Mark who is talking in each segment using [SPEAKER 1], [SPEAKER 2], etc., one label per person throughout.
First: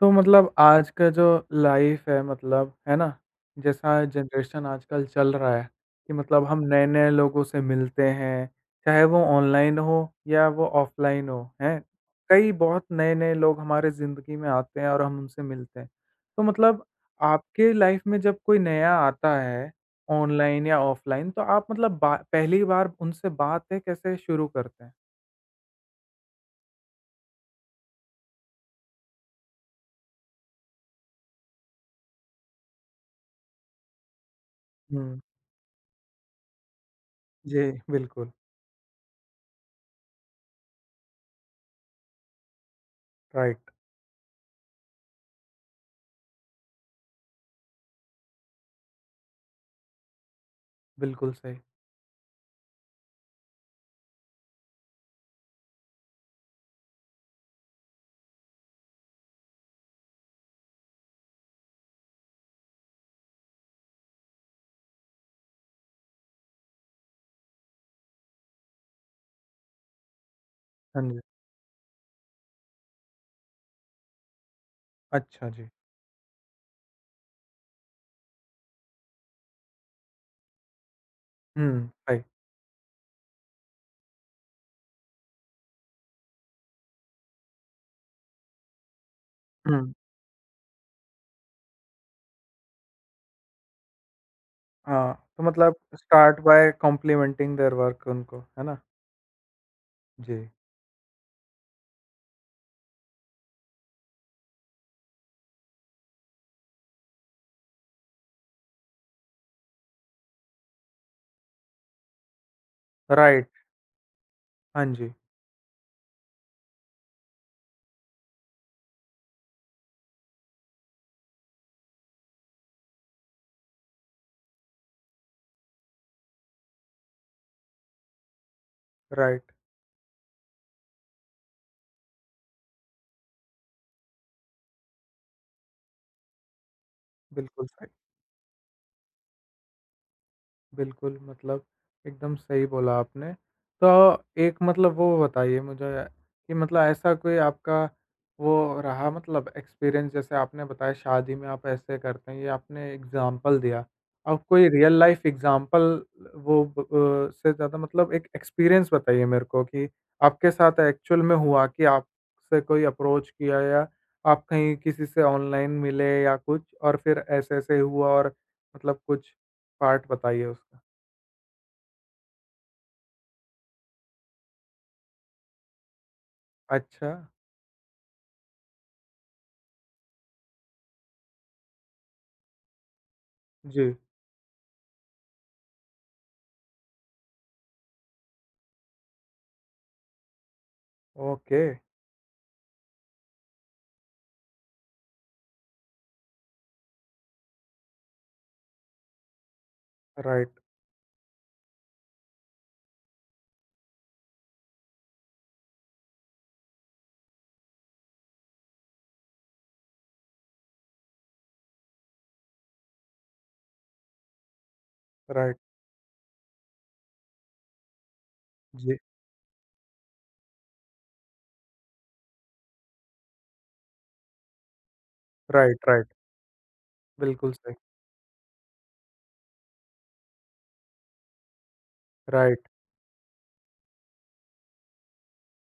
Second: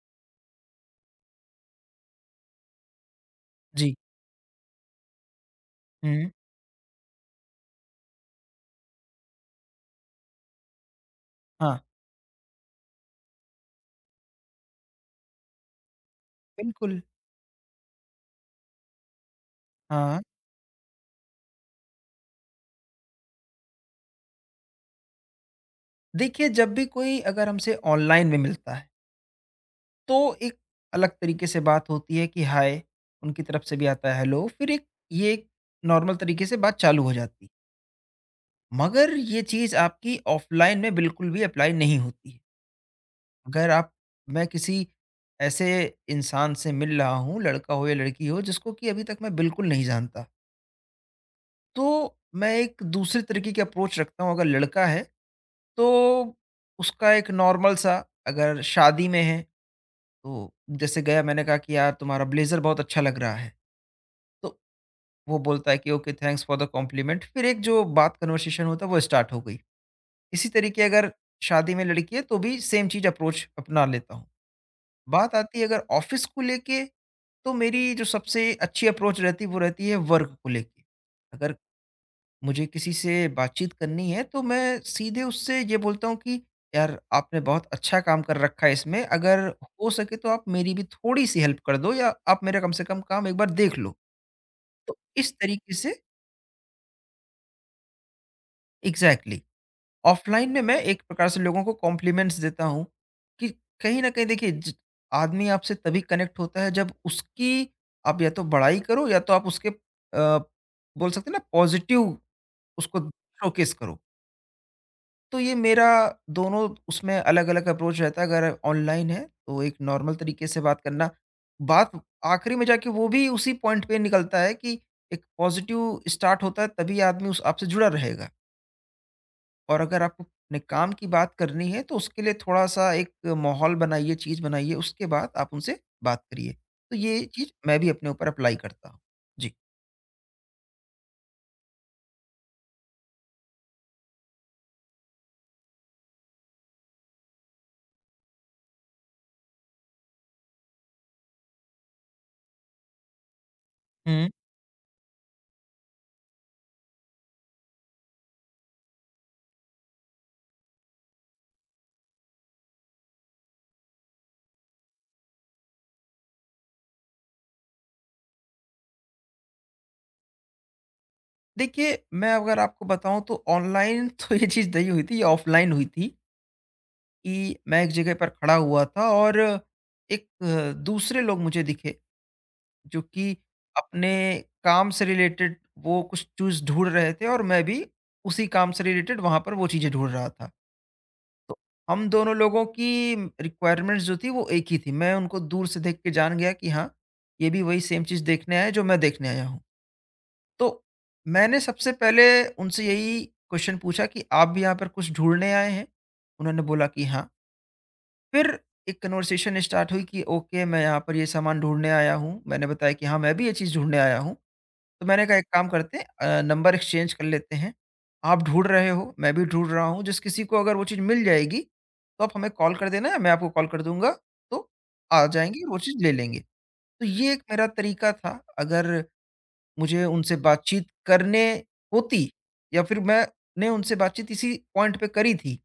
[SPEAKER 1] तो मतलब आज का जो लाइफ है मतलब, है ना?
[SPEAKER 2] जी।
[SPEAKER 1] जैसा जनरेशन आजकल चल रहा है कि
[SPEAKER 2] हुँ।
[SPEAKER 1] मतलब हम नए-नए लोगों से मिलते हैं, चाहे वो ऑनलाइन हो या वो ऑफ़लाइन हो,
[SPEAKER 2] हाँ।
[SPEAKER 1] हैं? कई बहुत नए-नए लोग हमारे ज़िंदगी में आते हैं और हम उनसे मिलते हैं। तो मतलब
[SPEAKER 2] बिल्कुल।
[SPEAKER 1] आपके लाइफ में जब कोई नया आता है,
[SPEAKER 2] हाँ।
[SPEAKER 1] ऑनलाइन या ऑफ़लाइन तो आप मतलब बा पहली बार उनसे बातें कैसे शुरू करते हैं?
[SPEAKER 2] देखिए, जब भी कोई अगर हमसे ऑनलाइन में मिलता है, तो एक अलग तरीके से बात होती है कि हाय, उनकी तरफ से भी आता है हेलो, फिर एक
[SPEAKER 1] हुँ,
[SPEAKER 2] ये एक नॉर्मल तरीके से बात चालू हो जाती है।
[SPEAKER 1] जी, बिल्कुल,
[SPEAKER 2] मगर ये चीज़ आपकी ऑफ़लाइन में बिल्कुल भी अप्लाई नहीं होती है। अगर
[SPEAKER 1] राइट,
[SPEAKER 2] आप मैं किसी ऐसे इंसान से मिल रहा हूँ, लड़का हो या लड़की हो, जिसको कि अभी तक मैं बिल्कुल नहीं जानता।
[SPEAKER 1] बिल्कुल सही।
[SPEAKER 2] तो मैं एक दूसरे तरीके की अप्रोच रखता हूँ। अगर लड़का है तो उसका एक नॉर्मल सा, अगर शादी में है तो जैसे गया मैंने कहा कि यार तुम्हारा ब्लेजर बहुत अच्छा लग रहा है, तो वो बोलता है कि okay thanks for the compliment. फिर एक जो बात कन्वर्सेशन होता है वो स्टार्ट हो गई। इसी तरीके
[SPEAKER 1] हाँ
[SPEAKER 2] अगर
[SPEAKER 1] जी,
[SPEAKER 2] शादी में लड़की है तो भी सेम चीज अप्रोच अपना लेता हूँ। बात
[SPEAKER 1] अच्छा
[SPEAKER 2] आती है
[SPEAKER 1] जी।
[SPEAKER 2] अगर ऑफिस को लेके, तो मेरी जो सबसे अच्छी अप्रोच रहती है वो रहती है वर्क को लेके। अगर
[SPEAKER 1] हुँ, सही।
[SPEAKER 2] मुझे किसी से बातचीत करनी है तो मैं सीधे उससे ये बोलता हूँ कि यार आपने बहुत अच्छा काम कर रखा है इसमें, अगर हो
[SPEAKER 1] हुँ,
[SPEAKER 2] सके तो आप मेरी भी थोड़ी सी हेल्प कर दो या आप मेरा कम से कम काम एक बार देख लो। तो
[SPEAKER 1] हाँ,
[SPEAKER 2] इस
[SPEAKER 1] तो
[SPEAKER 2] तरीके
[SPEAKER 1] मतलब
[SPEAKER 2] से,
[SPEAKER 1] start by complimenting their work उनको, है ना?
[SPEAKER 2] एग्जैक्टली,
[SPEAKER 1] जी,
[SPEAKER 2] ऑफलाइन में मैं एक प्रकार से लोगों को कॉम्प्लीमेंट्स देता हूँ कि कहीं ना कहीं देखिए आदमी आपसे तभी कनेक्ट होता है जब उसकी आप या तो बड़ाई करो या तो आप उसके बोल सकते हैं ना पॉजिटिव उसको
[SPEAKER 1] राइट,
[SPEAKER 2] शोकेस करो।
[SPEAKER 1] हाँ जी,
[SPEAKER 2] तो ये मेरा दोनों उसमें अलग-अलग अप्रोच रहता है। अगर ऑनलाइन है तो एक नॉर्मल तरीके से बात करना। बात आखिरी में जाके वो भी उसी पॉइंट पे निकलता है कि एक पॉज़िटिव स्टार्ट होता है तभी आदमी उस आपसे जुड़ा रहेगा।
[SPEAKER 1] राइट,
[SPEAKER 2] और अगर आपको अपने काम की बात करनी है तो उसके लिए थोड़ा-सा एक माहौल बनाइए, चीज़ बनाइए, उसके बाद आप उनसे बात करिए। तो ये चीज़
[SPEAKER 1] बिल्कुल
[SPEAKER 2] मैं भी
[SPEAKER 1] सही।
[SPEAKER 2] अपने ऊपर अप्लाई करता हूँ। जी।
[SPEAKER 1] बिल्कुल, मतलब एकदम सही बोला आपने। तो एक मतलब वो बताइए मुझे कि मतलब ऐसा कोई आपका वो रहा मतलब एक्सपीरियंस जैसे आपने बताया शादी में आप ऐसे करते हैं, ये आपने एग्ज़ाम्पल दिया।
[SPEAKER 2] हुँ।
[SPEAKER 1] आप कोई रियल लाइफ़ एग्ज़ाम्पल वो ब से ज़्यादा मतलब एक एक्सपीरियंस बताइए मेरे को कि आपके साथ एक्चुअल में हुआ कि आपसे कोई अप्रोच किया या आप कहीं किसी से ऑनलाइन मिले या कुछ और फिर ऐसे-ऐसे हुआ और मतलब कुछ पार्ट बताइए उसका?
[SPEAKER 2] देखिए, मैं अगर आपको बताऊँ तो ऑनलाइन तो ये चीज़ नहीं हुई थी, ये ऑफ़लाइन हुई थी।
[SPEAKER 1] अच्छा,
[SPEAKER 2] कि मैं एक जगह पर खड़ा हुआ था और एक दूसरे लोग मुझे दिखे जो कि
[SPEAKER 1] जी,
[SPEAKER 2] अपने काम से रिलेटेड वो कुछ चीज़ ढूंढ रहे थे और मैं भी उसी काम से रिलेटेड वहाँ पर वो चीज़ें ढूंढ रहा था। तो
[SPEAKER 1] ओके,
[SPEAKER 2] हम दोनों लोगों की रिक्वायरमेंट्स जो थी वो एक ही थी। मैं उनको दूर से देख के जान गया कि हाँ, ये भी वही सेम चीज़ देखने आए हैं जो मैं देखने आया हूँ।
[SPEAKER 1] राइट,
[SPEAKER 2] तो मैंने सबसे पहले उनसे यही क्वेश्चन पूछा कि आप भी यहाँ पर कुछ ढूँढने आए हैं? उन्होंने बोला कि हाँ। फिर एक कन्वर्सेशन स्टार्ट हुई कि ओके, मैं यहाँ पर ये सामान ढूँढने आया हूँ। मैंने बताया कि हाँ, मैं भी ये चीज़ ढूँढने आया हूँ। तो मैंने कहा एक
[SPEAKER 1] राइट,
[SPEAKER 2] काम करते हैं, नंबर एक्सचेंज कर लेते हैं। आप ढूँढ रहे
[SPEAKER 1] जी,
[SPEAKER 2] हो, मैं भी ढूँढ रहा हूँ। जिस किसी को अगर वो चीज़ मिल जाएगी, तो आप हमें कॉल कर देना, मैं आपको कॉल कर दूँगा, तो आ जाएँगे वो
[SPEAKER 1] राइट,
[SPEAKER 2] चीज़ ले
[SPEAKER 1] राइट,
[SPEAKER 2] लेंगे। तो ये एक
[SPEAKER 1] बिल्कुल
[SPEAKER 2] मेरा
[SPEAKER 1] सही,
[SPEAKER 2] तरीका था, अगर मुझे उनसे बातचीत करने होती।
[SPEAKER 1] राइट,
[SPEAKER 2] या फिर मैंने उनसे बातचीत इसी पॉइंट पे करी थी,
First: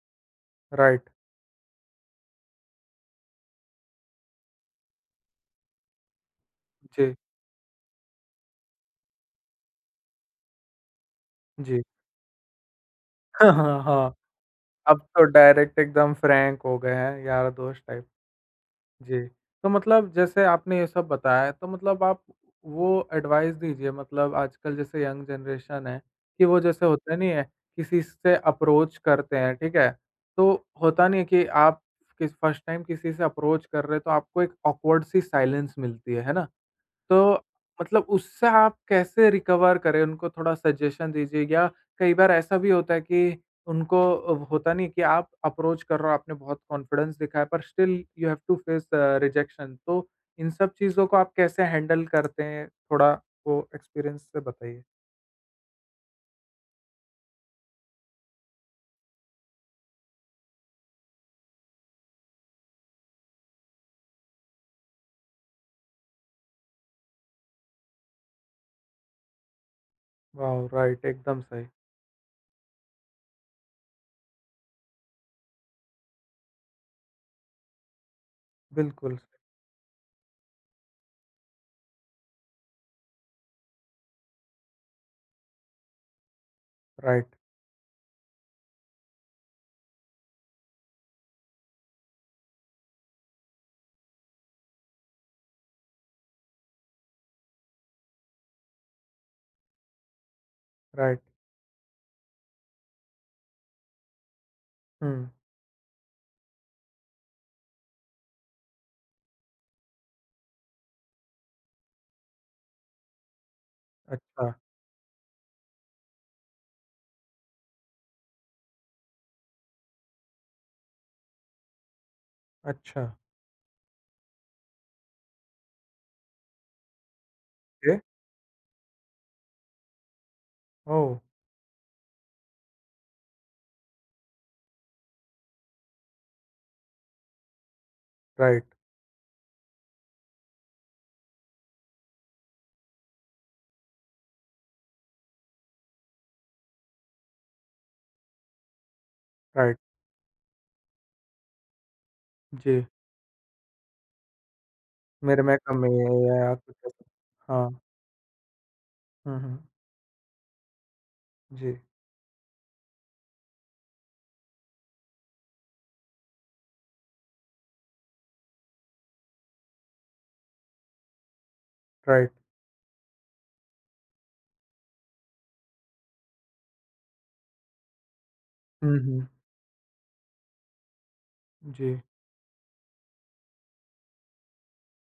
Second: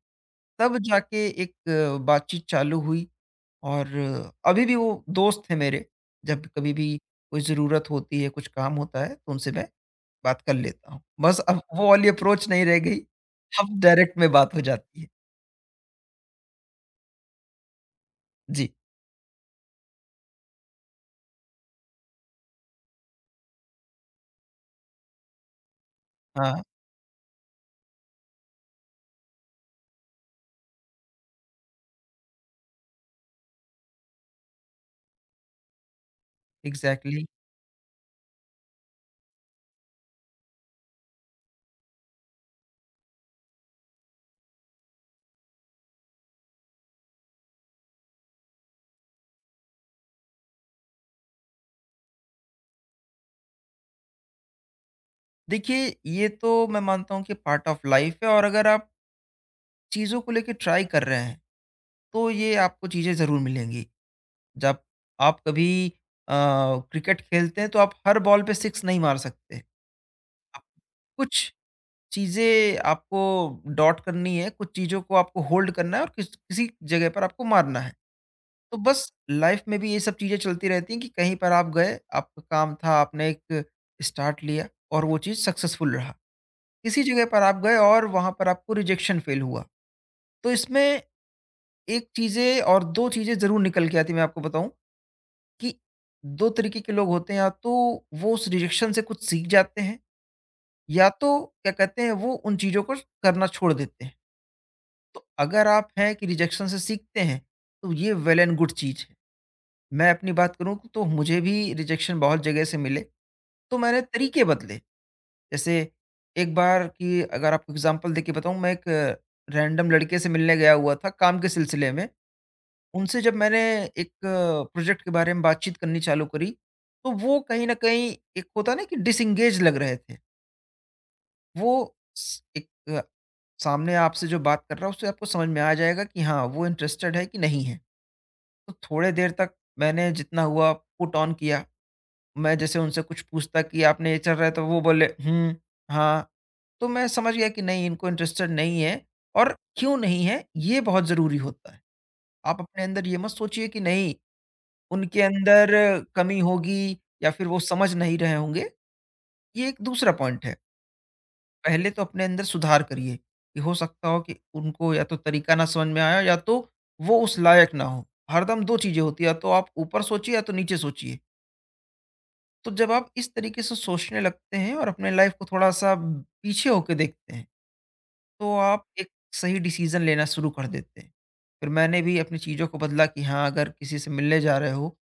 [SPEAKER 2] तब
[SPEAKER 1] राइट,
[SPEAKER 2] जाके एक बातचीत चालू हुई। और अभी भी वो दोस्त हैं मेरे। जब कभी भी
[SPEAKER 1] जी,
[SPEAKER 2] कोई ज़रूरत होती है, कुछ काम होता है, तो उनसे मैं बात कर लेता हूँ। बस अब
[SPEAKER 1] जी,
[SPEAKER 2] वो वाली अप्रोच नहीं रह गई,
[SPEAKER 1] हाँ,
[SPEAKER 2] अब
[SPEAKER 1] हाँ, हाँ,
[SPEAKER 2] डायरेक्ट में बात हो
[SPEAKER 1] अब
[SPEAKER 2] जाती है।
[SPEAKER 1] तो डायरेक्ट एकदम फ्रैंक हो गए हैं यार दोस्त टाइप,
[SPEAKER 2] जी।
[SPEAKER 1] जी। तो मतलब जैसे आपने ये सब बताया तो मतलब आप वो एडवाइस दीजिए मतलब आजकल जैसे यंग जनरेशन है कि वो
[SPEAKER 2] हाँ,
[SPEAKER 1] जैसे होता नहीं है, किसी से अप्रोच करते हैं, ठीक है? तो होता नहीं है कि आप किस फर्स्ट टाइम किसी से अप्रोच कर रहे हो तो आपको एक ऑकवर्ड सी साइलेंस मिलती है ना? तो
[SPEAKER 2] एग्ज़ैक्टली।
[SPEAKER 1] मतलब उससे आप कैसे रिकवर करें? उनको थोड़ा सजेशन दीजिए या कई बार ऐसा भी होता है कि उनको होता नहीं कि आप अप्रोच कर रहे हो, आपने बहुत कॉन्फिडेंस दिखाया पर still you have to face rejection तो इन सब चीज़ों को आप कैसे हैंडल करते हैं? थोड़ा वो एक्सपीरियंस से बताइए।
[SPEAKER 2] देखिए, ये तो मैं मानता हूँ कि पार्ट ऑफ लाइफ़ है, और अगर आप चीज़ों को लेके ट्राई कर रहे हैं, तो ये आपको चीज़ें ज़रूर मिलेंगी। जब आप कभी अ, क्रिकेट खेलते हैं, तो आप हर बॉल पे सिक्स नहीं मार सकते। आप
[SPEAKER 1] वाओ! राइट, एकदम
[SPEAKER 2] कुछ
[SPEAKER 1] सही।
[SPEAKER 2] चीज़ें आपको डॉट करनी है, कुछ चीज़ों को आपको होल्ड करना है, और किस किसी जगह पर आपको मारना है। तो बस
[SPEAKER 1] बिल्कुल सही।
[SPEAKER 2] लाइफ में भी ये सब चीज़ें चलती रहती हैं कि कहीं पर आप गए, आपका काम था, आपने एक स्टार्ट लिया और वो चीज़ सक्सेसफुल रहा। किसी जगह
[SPEAKER 1] राइट,
[SPEAKER 2] पर आप गए और वहाँ पर आपको रिजेक्शन फ़ेल हुआ। तो इसमें एक चीज़ें और 2 चीज़ें ज़रूर निकल के आती हैं, मैं आपको बताऊँ कि 2 तरीके के लोग होते हैं, या तो वो उस रिजेक्शन से कुछ सीख जाते हैं, या
[SPEAKER 1] राइट।
[SPEAKER 2] तो क्या कहते हैं, वो उन चीज़ों को करना छोड़ देते हैं।
[SPEAKER 1] हुँ,
[SPEAKER 2] तो अगर आप हैं कि रिजेक्शन से सीखते हैं, तो ये वेल एंड गुड चीज़ है। मैं अपनी बात करूँ तो मुझे भी रिजेक्शन बहुत जगह से मिले, तो मैंने तरीके
[SPEAKER 1] अच्छा,
[SPEAKER 2] बदले। जैसे एक बार की अगर आपको एग्ज़ाम्पल देके बताऊँ, मैं एक रैंडम लड़के से मिलने गया हुआ था काम के सिलसिले में।
[SPEAKER 1] अच्छा।
[SPEAKER 2] उनसे जब मैंने एक प्रोजेक्ट के बारे में बातचीत करनी चालू करी, तो वो कहीं न
[SPEAKER 1] ओके।
[SPEAKER 2] कहीं, एक होता है ना कि डिसएंगेज लग रहे थे।
[SPEAKER 1] ओह!
[SPEAKER 2] वो स एक अ, सामने आपसे जो बात कर रहा है उससे आपको समझ में आ जाएगा कि हाँ, वो इंटरेस्टेड है कि नहीं है।
[SPEAKER 1] राइट,
[SPEAKER 2] तो थोड़े देर तक मैंने जितना हुआ पुट ऑन किया। मैं जैसे उनसे कुछ पूछता कि आपने ये चल रहा है तो वो बोले हुँ, हाँ। तो मैं समझ गया कि नहीं, इनको इंटरेस्टेड नहीं है और
[SPEAKER 1] राइट।
[SPEAKER 2] क्यों नहीं है, ये बहुत ज़रूरी होता है। आप अपने
[SPEAKER 1] जी,
[SPEAKER 2] अंदर ये मत सोचिए कि नहीं, उनके
[SPEAKER 1] मेरे में
[SPEAKER 2] अंदर
[SPEAKER 1] कमी है
[SPEAKER 2] कमी
[SPEAKER 1] या कुछ
[SPEAKER 2] होगी या फिर
[SPEAKER 1] ऐसा।
[SPEAKER 2] वो
[SPEAKER 1] हाँ।
[SPEAKER 2] समझ नहीं रहे होंगे।
[SPEAKER 1] हुँ, हुँ।
[SPEAKER 2] ये एक दूसरा पॉइंट है।
[SPEAKER 1] जी,
[SPEAKER 2] पहले तो अपने अंदर सुधार करिए कि हो सकता हो कि उनको या तो तरीका ना समझ में आया, या तो वो उस लायक ना हो। हरदम 2 चीज़ें होती हैं, या तो आप ऊपर सोचिए या तो नीचे सोचिए।
[SPEAKER 1] राइट।
[SPEAKER 2] तो जब आप इस तरीके से सोचने लगते हैं और अपने लाइफ को थोड़ा-सा पीछे होके देखते हैं, तो आप
[SPEAKER 1] हुँ,
[SPEAKER 2] एक
[SPEAKER 1] हुँ।
[SPEAKER 2] सही डिसीज़न लेना शुरू कर देते हैं। फिर मैंने
[SPEAKER 1] जी,
[SPEAKER 2] भी अपनी चीज़ों को बदला कि हाँ, अगर किसी से मिलने जा रहे हो,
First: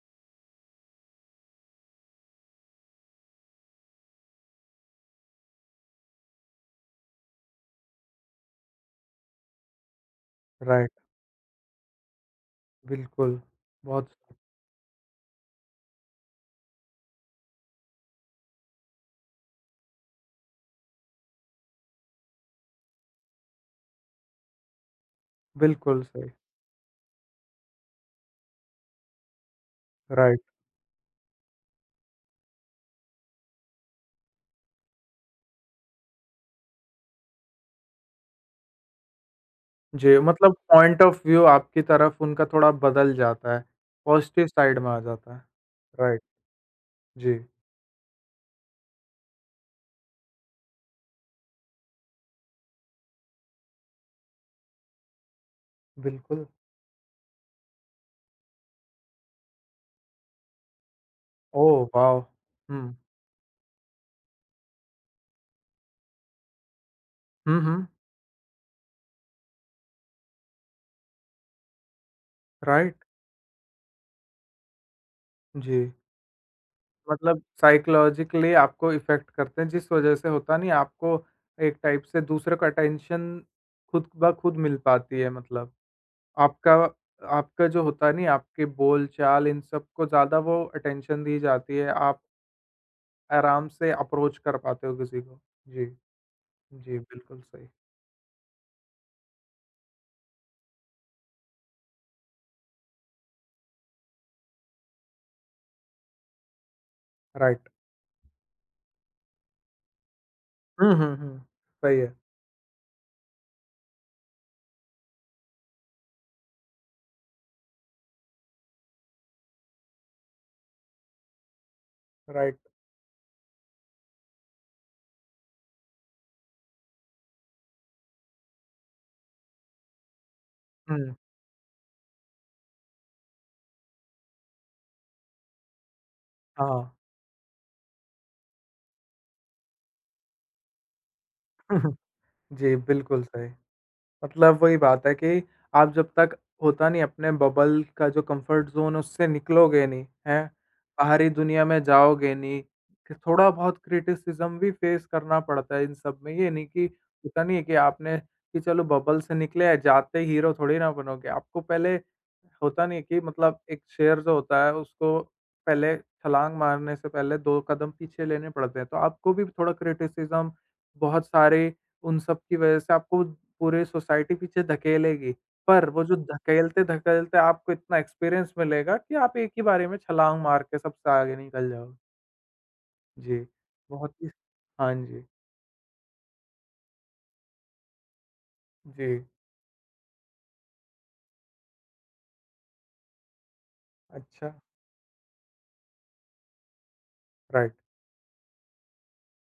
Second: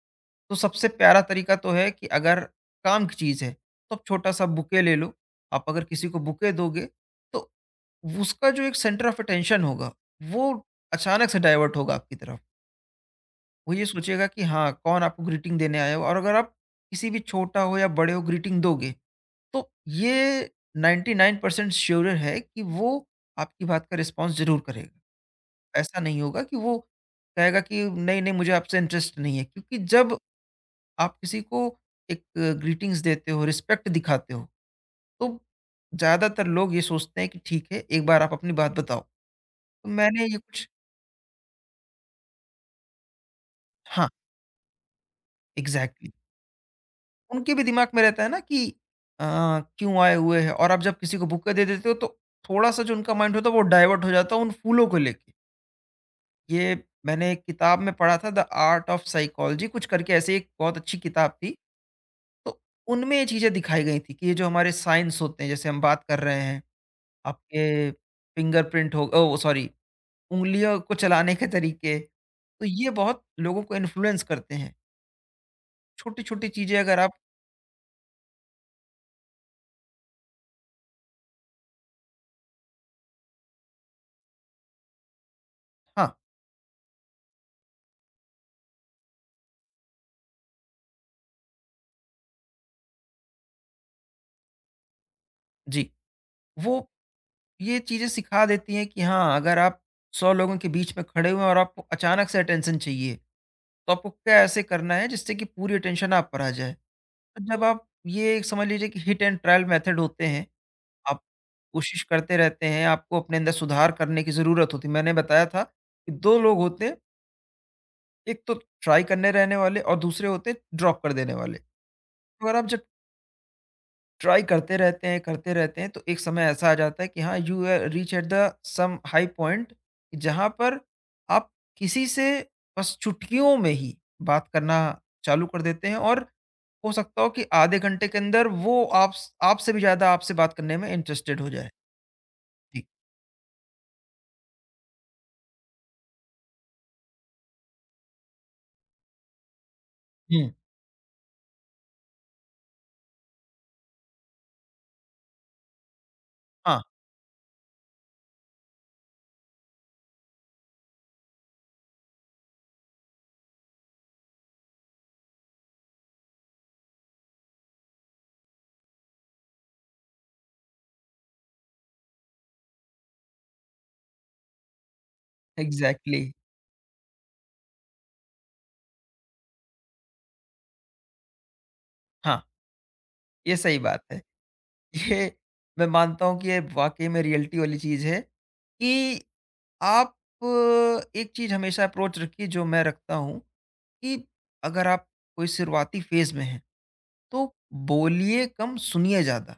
[SPEAKER 2] तो सबसे प्यारा तरीका तो है कि अगर काम की चीज़ है, तो आप छोटा-सा बुके ले लो। आप अगर किसी को बुके दोगे, तो उसका जो एक सेंटर ऑफ अटेंशन होगा, वो
[SPEAKER 1] राइट,
[SPEAKER 2] अचानक से डाइवर्ट होगा आपकी तरफ।
[SPEAKER 1] बिल्कुल।
[SPEAKER 2] वो ये
[SPEAKER 1] बहुत
[SPEAKER 2] सोचेगा कि हाँ, कौन आपको ग्रीटिंग देने आया हो, और अगर आप किसी भी, छोटा हो या बड़े हो, ग्रीटिंग दोगे, तो ये 99% श्योर है कि वो आपकी बात का रिस्पॉन्स ज़रूर करेगा। ऐसा
[SPEAKER 1] बिल्कुल
[SPEAKER 2] नहीं
[SPEAKER 1] सही,
[SPEAKER 2] होगा कि वो कहेगा कि नहीं-नहीं मुझे आपसे इंटरेस्ट नहीं है, क्योंकि जब
[SPEAKER 1] राइट।
[SPEAKER 2] आप किसी को एक ग्रीटिंग्स देते हो, रिस्पेक्ट दिखाते हो, तो ज़्यादातर लोग ये सोचते हैं कि ठीक है, एक बार आप अपनी बात बताओ। तो
[SPEAKER 1] जी,
[SPEAKER 2] मैंने ये
[SPEAKER 1] मतलब
[SPEAKER 2] कुछ,
[SPEAKER 1] पॉइंट ऑफ व्यू आपकी तरफ उनका थोड़ा बदल जाता है,
[SPEAKER 2] हाँ,
[SPEAKER 1] पॉज़िटिव साइड में आ जाता है।
[SPEAKER 2] एग्ज़ैक्टली।
[SPEAKER 1] राइट, जी,
[SPEAKER 2] उनके भी दिमाग में रहता है ना कि अ, क्यों आए हुए हैं, और आप जब किसी को बुक के दे देते हो तो थोड़ा-सा जो उनका माइंड होता है वो डाइवर्ट हो जाता है उन फूलों को लेके।
[SPEAKER 1] बिल्कुल।
[SPEAKER 2] ये मैंने एक किताब में पढ़ा था, द आर्ट ऑफ साइकोलॉजी कुछ करके ऐसे, एक बहुत अच्छी किताब थी।
[SPEAKER 1] Oh wow!
[SPEAKER 2] तो
[SPEAKER 1] हुँ।
[SPEAKER 2] उनमें ये चीज़ें दिखाई गई थी कि ये जो हमारे साइंस होते हैं, जैसे हम बात कर रहे हैं,
[SPEAKER 1] हुँ, हुँ,
[SPEAKER 2] आपके फिंगरप्रिंट हो, ओह! सॉरी, उँगलियों को चलाने के तरीके, तो ये
[SPEAKER 1] राइट,
[SPEAKER 2] बहुत लोगों को इन्फ्लुएंस करते हैं।
[SPEAKER 1] जी।
[SPEAKER 2] छोटी-छोटी चीज़ें अगर आप,
[SPEAKER 1] मतलब साइकोलॉजिकली आपको इफ़ेक्ट करते हैं, जिस वजह से होता नहीं आपको एक टाइप से दूसरे को अटेंशन खुद ब खुद मिल पाती है मतलब।
[SPEAKER 2] हाँ,
[SPEAKER 1] आपका आपका जो होता है नहीं आपके बोल-चाल इन सब को ज़्यादा वो अटेंशन दी जाती है, आप आराम से अप्रोच कर पाते हो किसी को। जी,
[SPEAKER 2] जी। वो
[SPEAKER 1] जी, बिल्कुल सही,
[SPEAKER 2] ये चीज़ें सिखा देती हैं कि हाँ, अगर आप 100 लोगों के बीच में खड़े हुए हैं और आपको अचानक से अटेंशन चाहिए, तो आपको क्या ऐसे करना है जिससे कि पूरी अटेंशन आप पर आ जाए। तो जब
[SPEAKER 1] राइट।
[SPEAKER 2] आप ये समझ लीजिए कि हिट एंड ट्रायल मेथड होते हैं,
[SPEAKER 1] हुँ, हुँ,
[SPEAKER 2] आप
[SPEAKER 1] हुँ, सही
[SPEAKER 2] कोशिश
[SPEAKER 1] है,
[SPEAKER 2] करते रहते हैं, आपको अपने अंदर सुधार करने की ज़रूरत होती है। मैंने बताया था कि 2 लोग होते हैं, एक तो ट्राई करने रहने वाले और दूसरे होते हैं ड्रॉप कर देने वाले। अगर
[SPEAKER 1] राइट।
[SPEAKER 2] आप जब ट्राई करते रहते हैं, तो एक समय ऐसा आ जाता है कि हाँ, you reach at the some high point, जहाँ पर
[SPEAKER 1] हुँ,
[SPEAKER 2] आप किसी से बस चुटकियों में ही बात करना चालू कर देते हैं, और
[SPEAKER 1] हाँ।
[SPEAKER 2] हो सकता हो कि आधे घंटे के अंदर वो आप स आपसे भी ज़्यादा आपसे बात करने में इंटरेस्टेड हो जाए।
[SPEAKER 1] जी,
[SPEAKER 2] जी।
[SPEAKER 1] बिल्कुल सही। मतलब वही बात है कि आप जब तक होता नहीं अपने बबल का जो कंफर्ट ज़ोन है उससे निकलोगे नहीं, हैं?
[SPEAKER 2] हुँ।
[SPEAKER 1] बाहरी दुनिया में जाओगे नहीं, कि थोड़ा बहुत क्रिटिसिज़्म भी फेस करना पड़ता है इन सब में। ये नहीं
[SPEAKER 2] हाँ,
[SPEAKER 1] कि होता नहीं है कि आपने कि चलो बबल से निकले हैं, जाते ही हीरो थोड़ी ना बनोगे। आपको पहले होता नहीं है कि मतलब एक शेर जो होता है उसको पहले छलांग मारने से पहले 2 कदम पीछे लेने पड़ते हैं। तो आपको भी थोड़ा क्रिटिसिज़्म बहुत सारे उन सब की वजह से आपको पूरी सोसाइटी पीछे धकेलेगी। पर वो जो
[SPEAKER 2] एग्ज़ैक्टली।
[SPEAKER 1] धकेलते-धकेलते आपको इतना एक्सपीरियंस मिलेगा कि आप एक ही बारी में छलांग मार के सबसे आगे निकल जाओगे।
[SPEAKER 2] हाँ,
[SPEAKER 1] जी,
[SPEAKER 2] ये सही बात
[SPEAKER 1] बहुत
[SPEAKER 2] है।
[SPEAKER 1] ही हाँ जी,
[SPEAKER 2] ये मैं मानता हूँ कि ये वाक़ई में रियलिटी वाली चीज़ है
[SPEAKER 1] जी।
[SPEAKER 2] कि आप, अ, एक चीज़ हमेशा अप्रोच रखिए जो मैं रखता हूँ, कि
[SPEAKER 1] अच्छा,
[SPEAKER 2] अगर आप कोई शुरुआती फेज में हैं तो
[SPEAKER 1] राइट।
[SPEAKER 2] बोलिए कम, सुनिए ज्यादा।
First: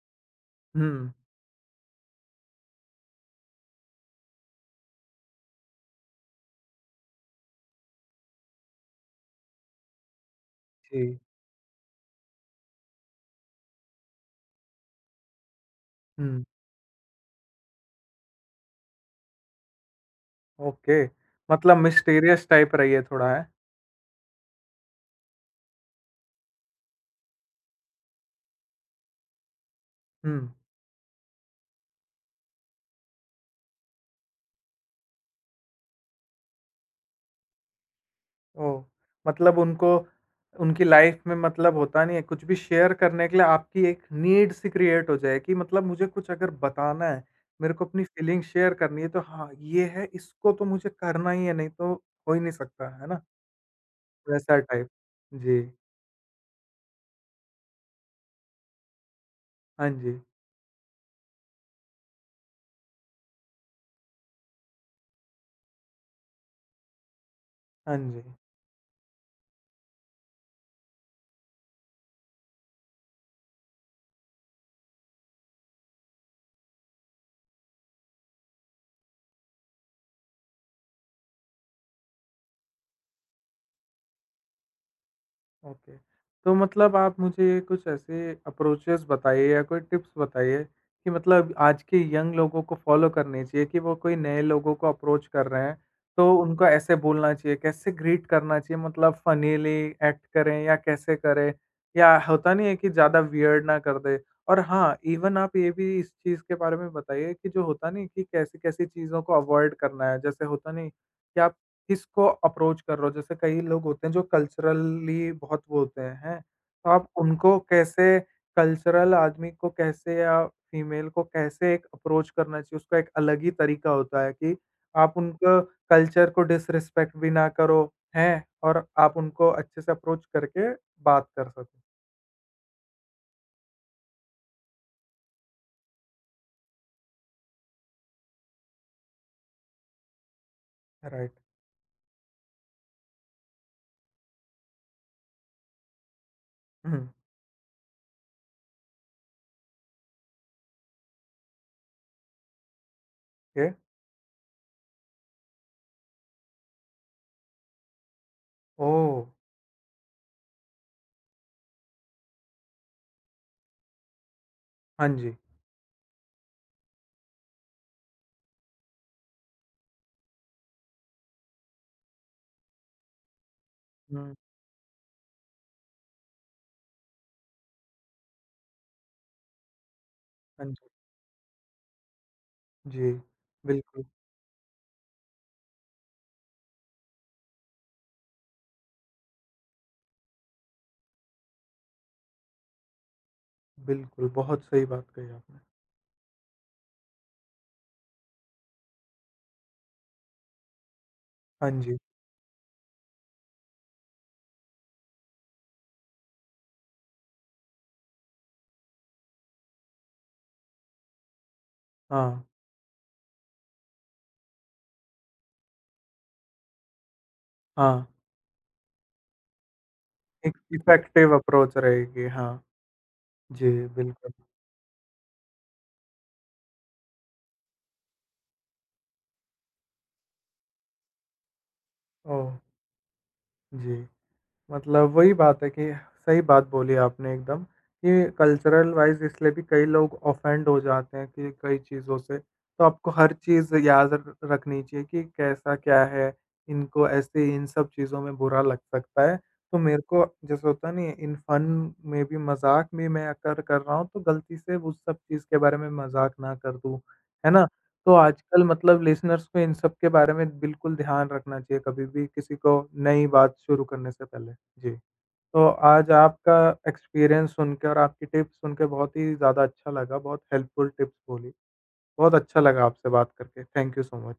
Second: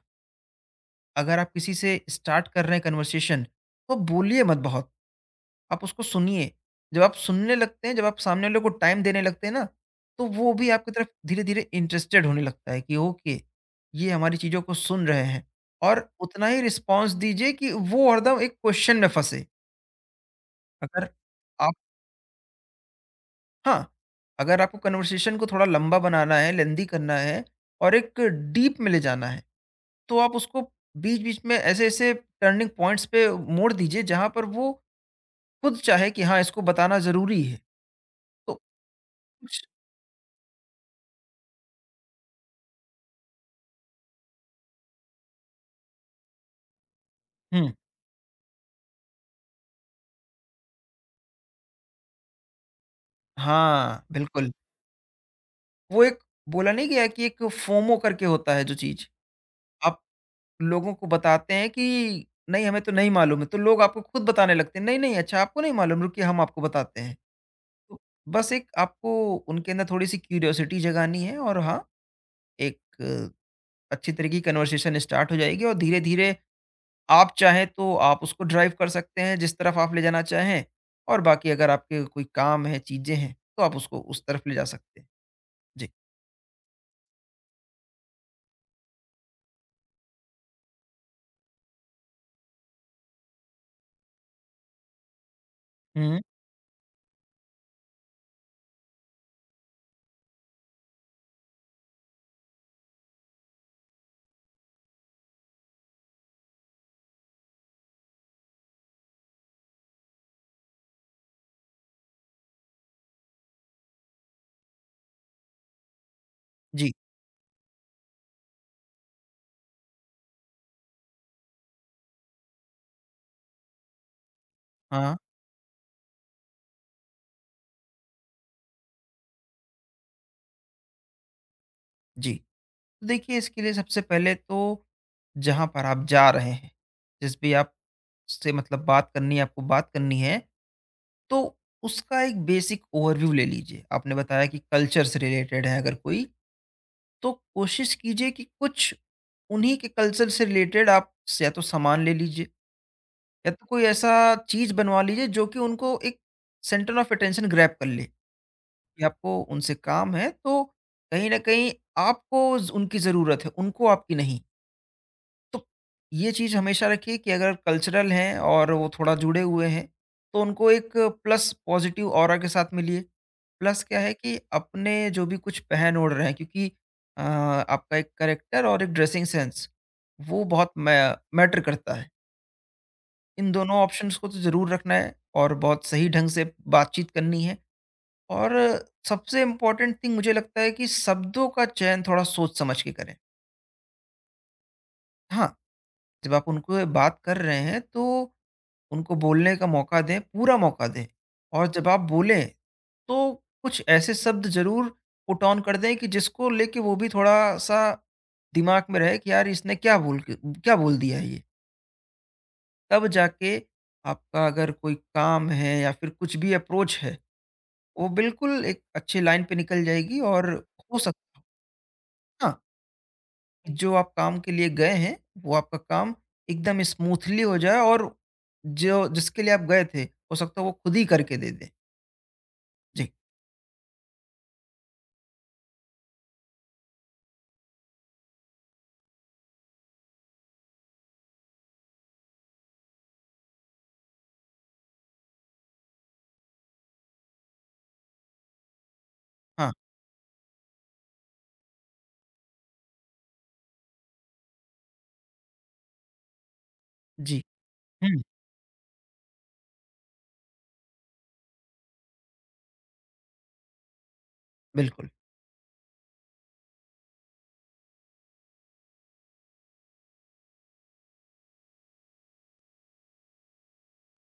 [SPEAKER 1] हुँ,
[SPEAKER 2] अगर आप किसी से स्टार्ट कर रहे हैं कन्वर्सेशन, तो बोलिए मत बहुत, आप उसको सुनिए। जब आप सुनने लगते हैं, जब आप सामने वाले को टाइम देने लगते हैं ना, तो वो भी आपकी तरफ
[SPEAKER 1] जी।
[SPEAKER 2] धीरे धीरे इंटरेस्टेड होने लगता है कि ओके, ये हमारी चीज़ों को सुन रहे हैं। और
[SPEAKER 1] हुँ,
[SPEAKER 2] उतना ही रिस्पॉन्स दीजिए कि वो हरदम एक क्वेश्चन में फंसे।
[SPEAKER 1] ओके।
[SPEAKER 2] अगर,
[SPEAKER 1] मतलब मिस्टीरियस टाइप रही है थोड़ा है?
[SPEAKER 2] हाँ, अगर आपको कन्वर्सेशन को थोड़ा लंबा बनाना है, लेंदी करना है और एक डीप में ले जाना है, तो आप
[SPEAKER 1] हुँ।
[SPEAKER 2] उसको बीच-बीच में ऐसे-ऐसे टर्निंग पॉइंट्स पे मोड़ दीजिए जहाँ पर वो खुद चाहे कि हाँ, इसको बताना ज़रूरी है। तो
[SPEAKER 1] ओह! मतलब
[SPEAKER 2] कुछ,
[SPEAKER 1] उनको उनकी लाइफ़ में मतलब होता नहीं है, कुछ भी शेयर करने के लिए आपकी एक नीड सी क्रिएट हो जाए कि मतलब मुझे कुछ अगर बताना है,
[SPEAKER 2] हुँ,
[SPEAKER 1] मेरे को अपनी फ़ीलिंग शेयर करनी है, तो हाँ, ये है, इसको तो मुझे करना ही है, नहीं तो हो ही नहीं सकता, है ना?
[SPEAKER 2] हाँ, बिल्कुल।
[SPEAKER 1] वैसा टाइप। जी।
[SPEAKER 2] वो एक बोला नहीं गया है कि एक फोमो करके होता है जो चीज़,
[SPEAKER 1] हाँ
[SPEAKER 2] आप
[SPEAKER 1] जी।
[SPEAKER 2] लोगों को बताते हैं कि नहीं, हमें तो नहीं मालूम है, तो लोग आपको खुद बताने लगते हैं, नहीं, नहीं, अच्छा आपको नहीं मालूम, रुकिए हम आपको बताते हैं।
[SPEAKER 1] हाँ
[SPEAKER 2] तो
[SPEAKER 1] जी।
[SPEAKER 2] बस एक आपको उनके अंदर थोड़ी-सी क्यूरियोसिटी जगानी है और हाँ, एक अच्छी तरह की कन्वर्सेशन स्टार्ट हो जाएगी और धीरे-धीरे आप चाहें तो आप उसको ड्राइव कर सकते हैं जिस तरफ आप ले जाना चाहें, और बाकी अगर आपके कोई काम है, चीज़ें हैं, तो आप उसको उस तरफ ले जा सकते हैं। जी।
[SPEAKER 1] ओके। तो मतलब आप मुझे कुछ ऐसे अप्रोचेज़ बताइए या कोई टिप्स बताइए कि मतलब आज के यंग लोगों को फ़ॉलो करने चाहिए कि वो कोई नए लोगों को अप्रोच कर रहे हैं,
[SPEAKER 2] हुँ।
[SPEAKER 1] तो उनको ऐसे बोलना चाहिए, कैसे ग्रीट करना चाहिए मतलब फ़नीली एक्ट करें या कैसे करें? या होता नहीं है कि ज़्यादा वियर्ड ना कर दें? और हाँ, इवन आप ये भी इस चीज़ के बारे में बताइए कि जो होता नहीं कि कैसी-कैसी चीज़ों को अवॉइड करना है? जैसे होता नहीं कि आप किसको अप्रोच कर रहे हो? जैसे कई लोग होते हैं जो कल्चरली बहुत वो होते हैं, हैं? तो
[SPEAKER 2] जी।
[SPEAKER 1] आप उनको कैसे कल्चरल आदमी को कैसे या फीमेल को कैसे एक अप्रोच करना चाहिए? उसका एक अलग ही तरीका होता है कि आप
[SPEAKER 2] हाँ,
[SPEAKER 1] उनका कल्चर को डिसरिस्पेक्ट भी ना करो, हैं? और आप उनको अच्छे से अप्रोच करके बात कर सको।
[SPEAKER 2] जी। तो देखिए, इसके लिए सबसे पहले तो जहाँ पर आप जा रहे हैं, जिस भी आपसे मतलब बात करनी है, आपको बात करनी है,
[SPEAKER 1] राइट।
[SPEAKER 2] तो उसका एक बेसिक ओवरव्यू ले लीजिए। आपने बताया कि कल्चर से रिलेटेड है अगर कोई,
[SPEAKER 1] हुँ,
[SPEAKER 2] तो कोशिश कीजिए कि कुछ उन्हीं के कल्चर से रिलेटेड आप स या तो सामान ले लीजिए या तो
[SPEAKER 1] ओके।
[SPEAKER 2] कोई ऐसा चीज़ बनवा लीजिए जो कि उनको एक सेंटर ऑफ अटेंशन ग्रैब कर ले, कि
[SPEAKER 1] ओह!
[SPEAKER 2] आपको उनसे काम है तो कहीं न कहीं आपको ज़ उनकी ज़रूरत है, उनको आपकी नहीं।
[SPEAKER 1] हाँ जी।
[SPEAKER 2] तो ये चीज़ हमेशा रखिए कि अगर कल्चरल हैं और वो थोड़ा जुड़े हुए हैं, तो उनको एक प्लस पॉज़िटिव ऑरा के साथ मिलिए। प्लस क्या है
[SPEAKER 1] हुँ,
[SPEAKER 2] कि अपने जो भी कुछ पहन ओढ़ रहे हैं, क्योंकि आपका एक करेक्टर और एक ड्रेसिंग सेंस वो
[SPEAKER 1] हाँ
[SPEAKER 2] बहुत
[SPEAKER 1] जी।
[SPEAKER 2] मैटर करता है।
[SPEAKER 1] जी,
[SPEAKER 2] इन दोनों
[SPEAKER 1] बिल्कुल,
[SPEAKER 2] ऑप्शंस को तो ज़रूर रखना है और बहुत सही ढंग से बातचीत करनी है, और सबसे इम्पोर्टेंट थिंग मुझे लगता है कि शब्दों का चयन थोड़ा सोच समझ के करें।
[SPEAKER 1] बिल्कुल। बहुत सही बात कही
[SPEAKER 2] हाँ,
[SPEAKER 1] आपने।
[SPEAKER 2] जब आप उनको बात कर रहे हैं तो उनको बोलने का मौका दें, पूरा मौका दें, और
[SPEAKER 1] हाँ
[SPEAKER 2] जब
[SPEAKER 1] जी।
[SPEAKER 2] आप बोलें, तो कुछ ऐसे शब्द ज़रूर पुट ऑन कर दें कि जिसको लेके वो भी थोड़ा-सा दिमाग में रहे कि यार इसने क्या बोल के क्या बोल दिया है ये?
[SPEAKER 1] हाँ,
[SPEAKER 2] तब जाके आपका अगर कोई काम है या फिर कुछ भी अप्रोच है,
[SPEAKER 1] हाँ।
[SPEAKER 2] वो बिल्कुल एक अच्छी लाइन पे निकल जाएगी और,
[SPEAKER 1] एक
[SPEAKER 2] हो
[SPEAKER 1] इफेक्टिव
[SPEAKER 2] सकता है,
[SPEAKER 1] अप्रोच रहेगी,
[SPEAKER 2] हाँ,
[SPEAKER 1] हाँ। जी,
[SPEAKER 2] जो आप
[SPEAKER 1] बिल्कुल।
[SPEAKER 2] काम के लिए गए हैं, वो आपका काम एकदम स्मूथली हो जाए और जो जिसके लिए आप गए थे, हो सकता है वो खुद ही करके दे दें।
[SPEAKER 1] ओह!
[SPEAKER 2] जी।
[SPEAKER 1] जी। मतलब वही बात है कि सही बात बोली आपने एकदम कि कल्चरल वाइज इसलिए भी कई लोग ऑफेंड हो जाते हैं कि कई चीज़ों से। तो आपको हर चीज़ याद र रखनी चाहिए कि कैसा क्या है, इनको ऐसे इन सब चीज़ों में बुरा लग सकता है।
[SPEAKER 2] हाँ।
[SPEAKER 1] तो मेरे को जैसे होता नहीं है इन फन में भी मज़ाक में मैं अगर कर रहा हूँ तो गलती से उस सब चीज़ के बारे में मज़ाक ना कर दूँ,
[SPEAKER 2] जी।
[SPEAKER 1] है ना? तो
[SPEAKER 2] हुँ।
[SPEAKER 1] आजकल मतलब लिसनर्स को इन सब के बारे में बिल्कुल ध्यान रखना चाहिए कभी भी किसी को नई बात शुरू करने से पहले। जी,
[SPEAKER 2] बिल्कुल।
[SPEAKER 1] तो आज आपका एक्सपीरियंस सुनकर और आपकी टिप्स सुनकर बहुत ही ज़्यादा अच्छा लगा, बहुत हेल्पफुल टिप्स बोली। बहुत अच्छा लगा आपसे बात करके। Thank you so much.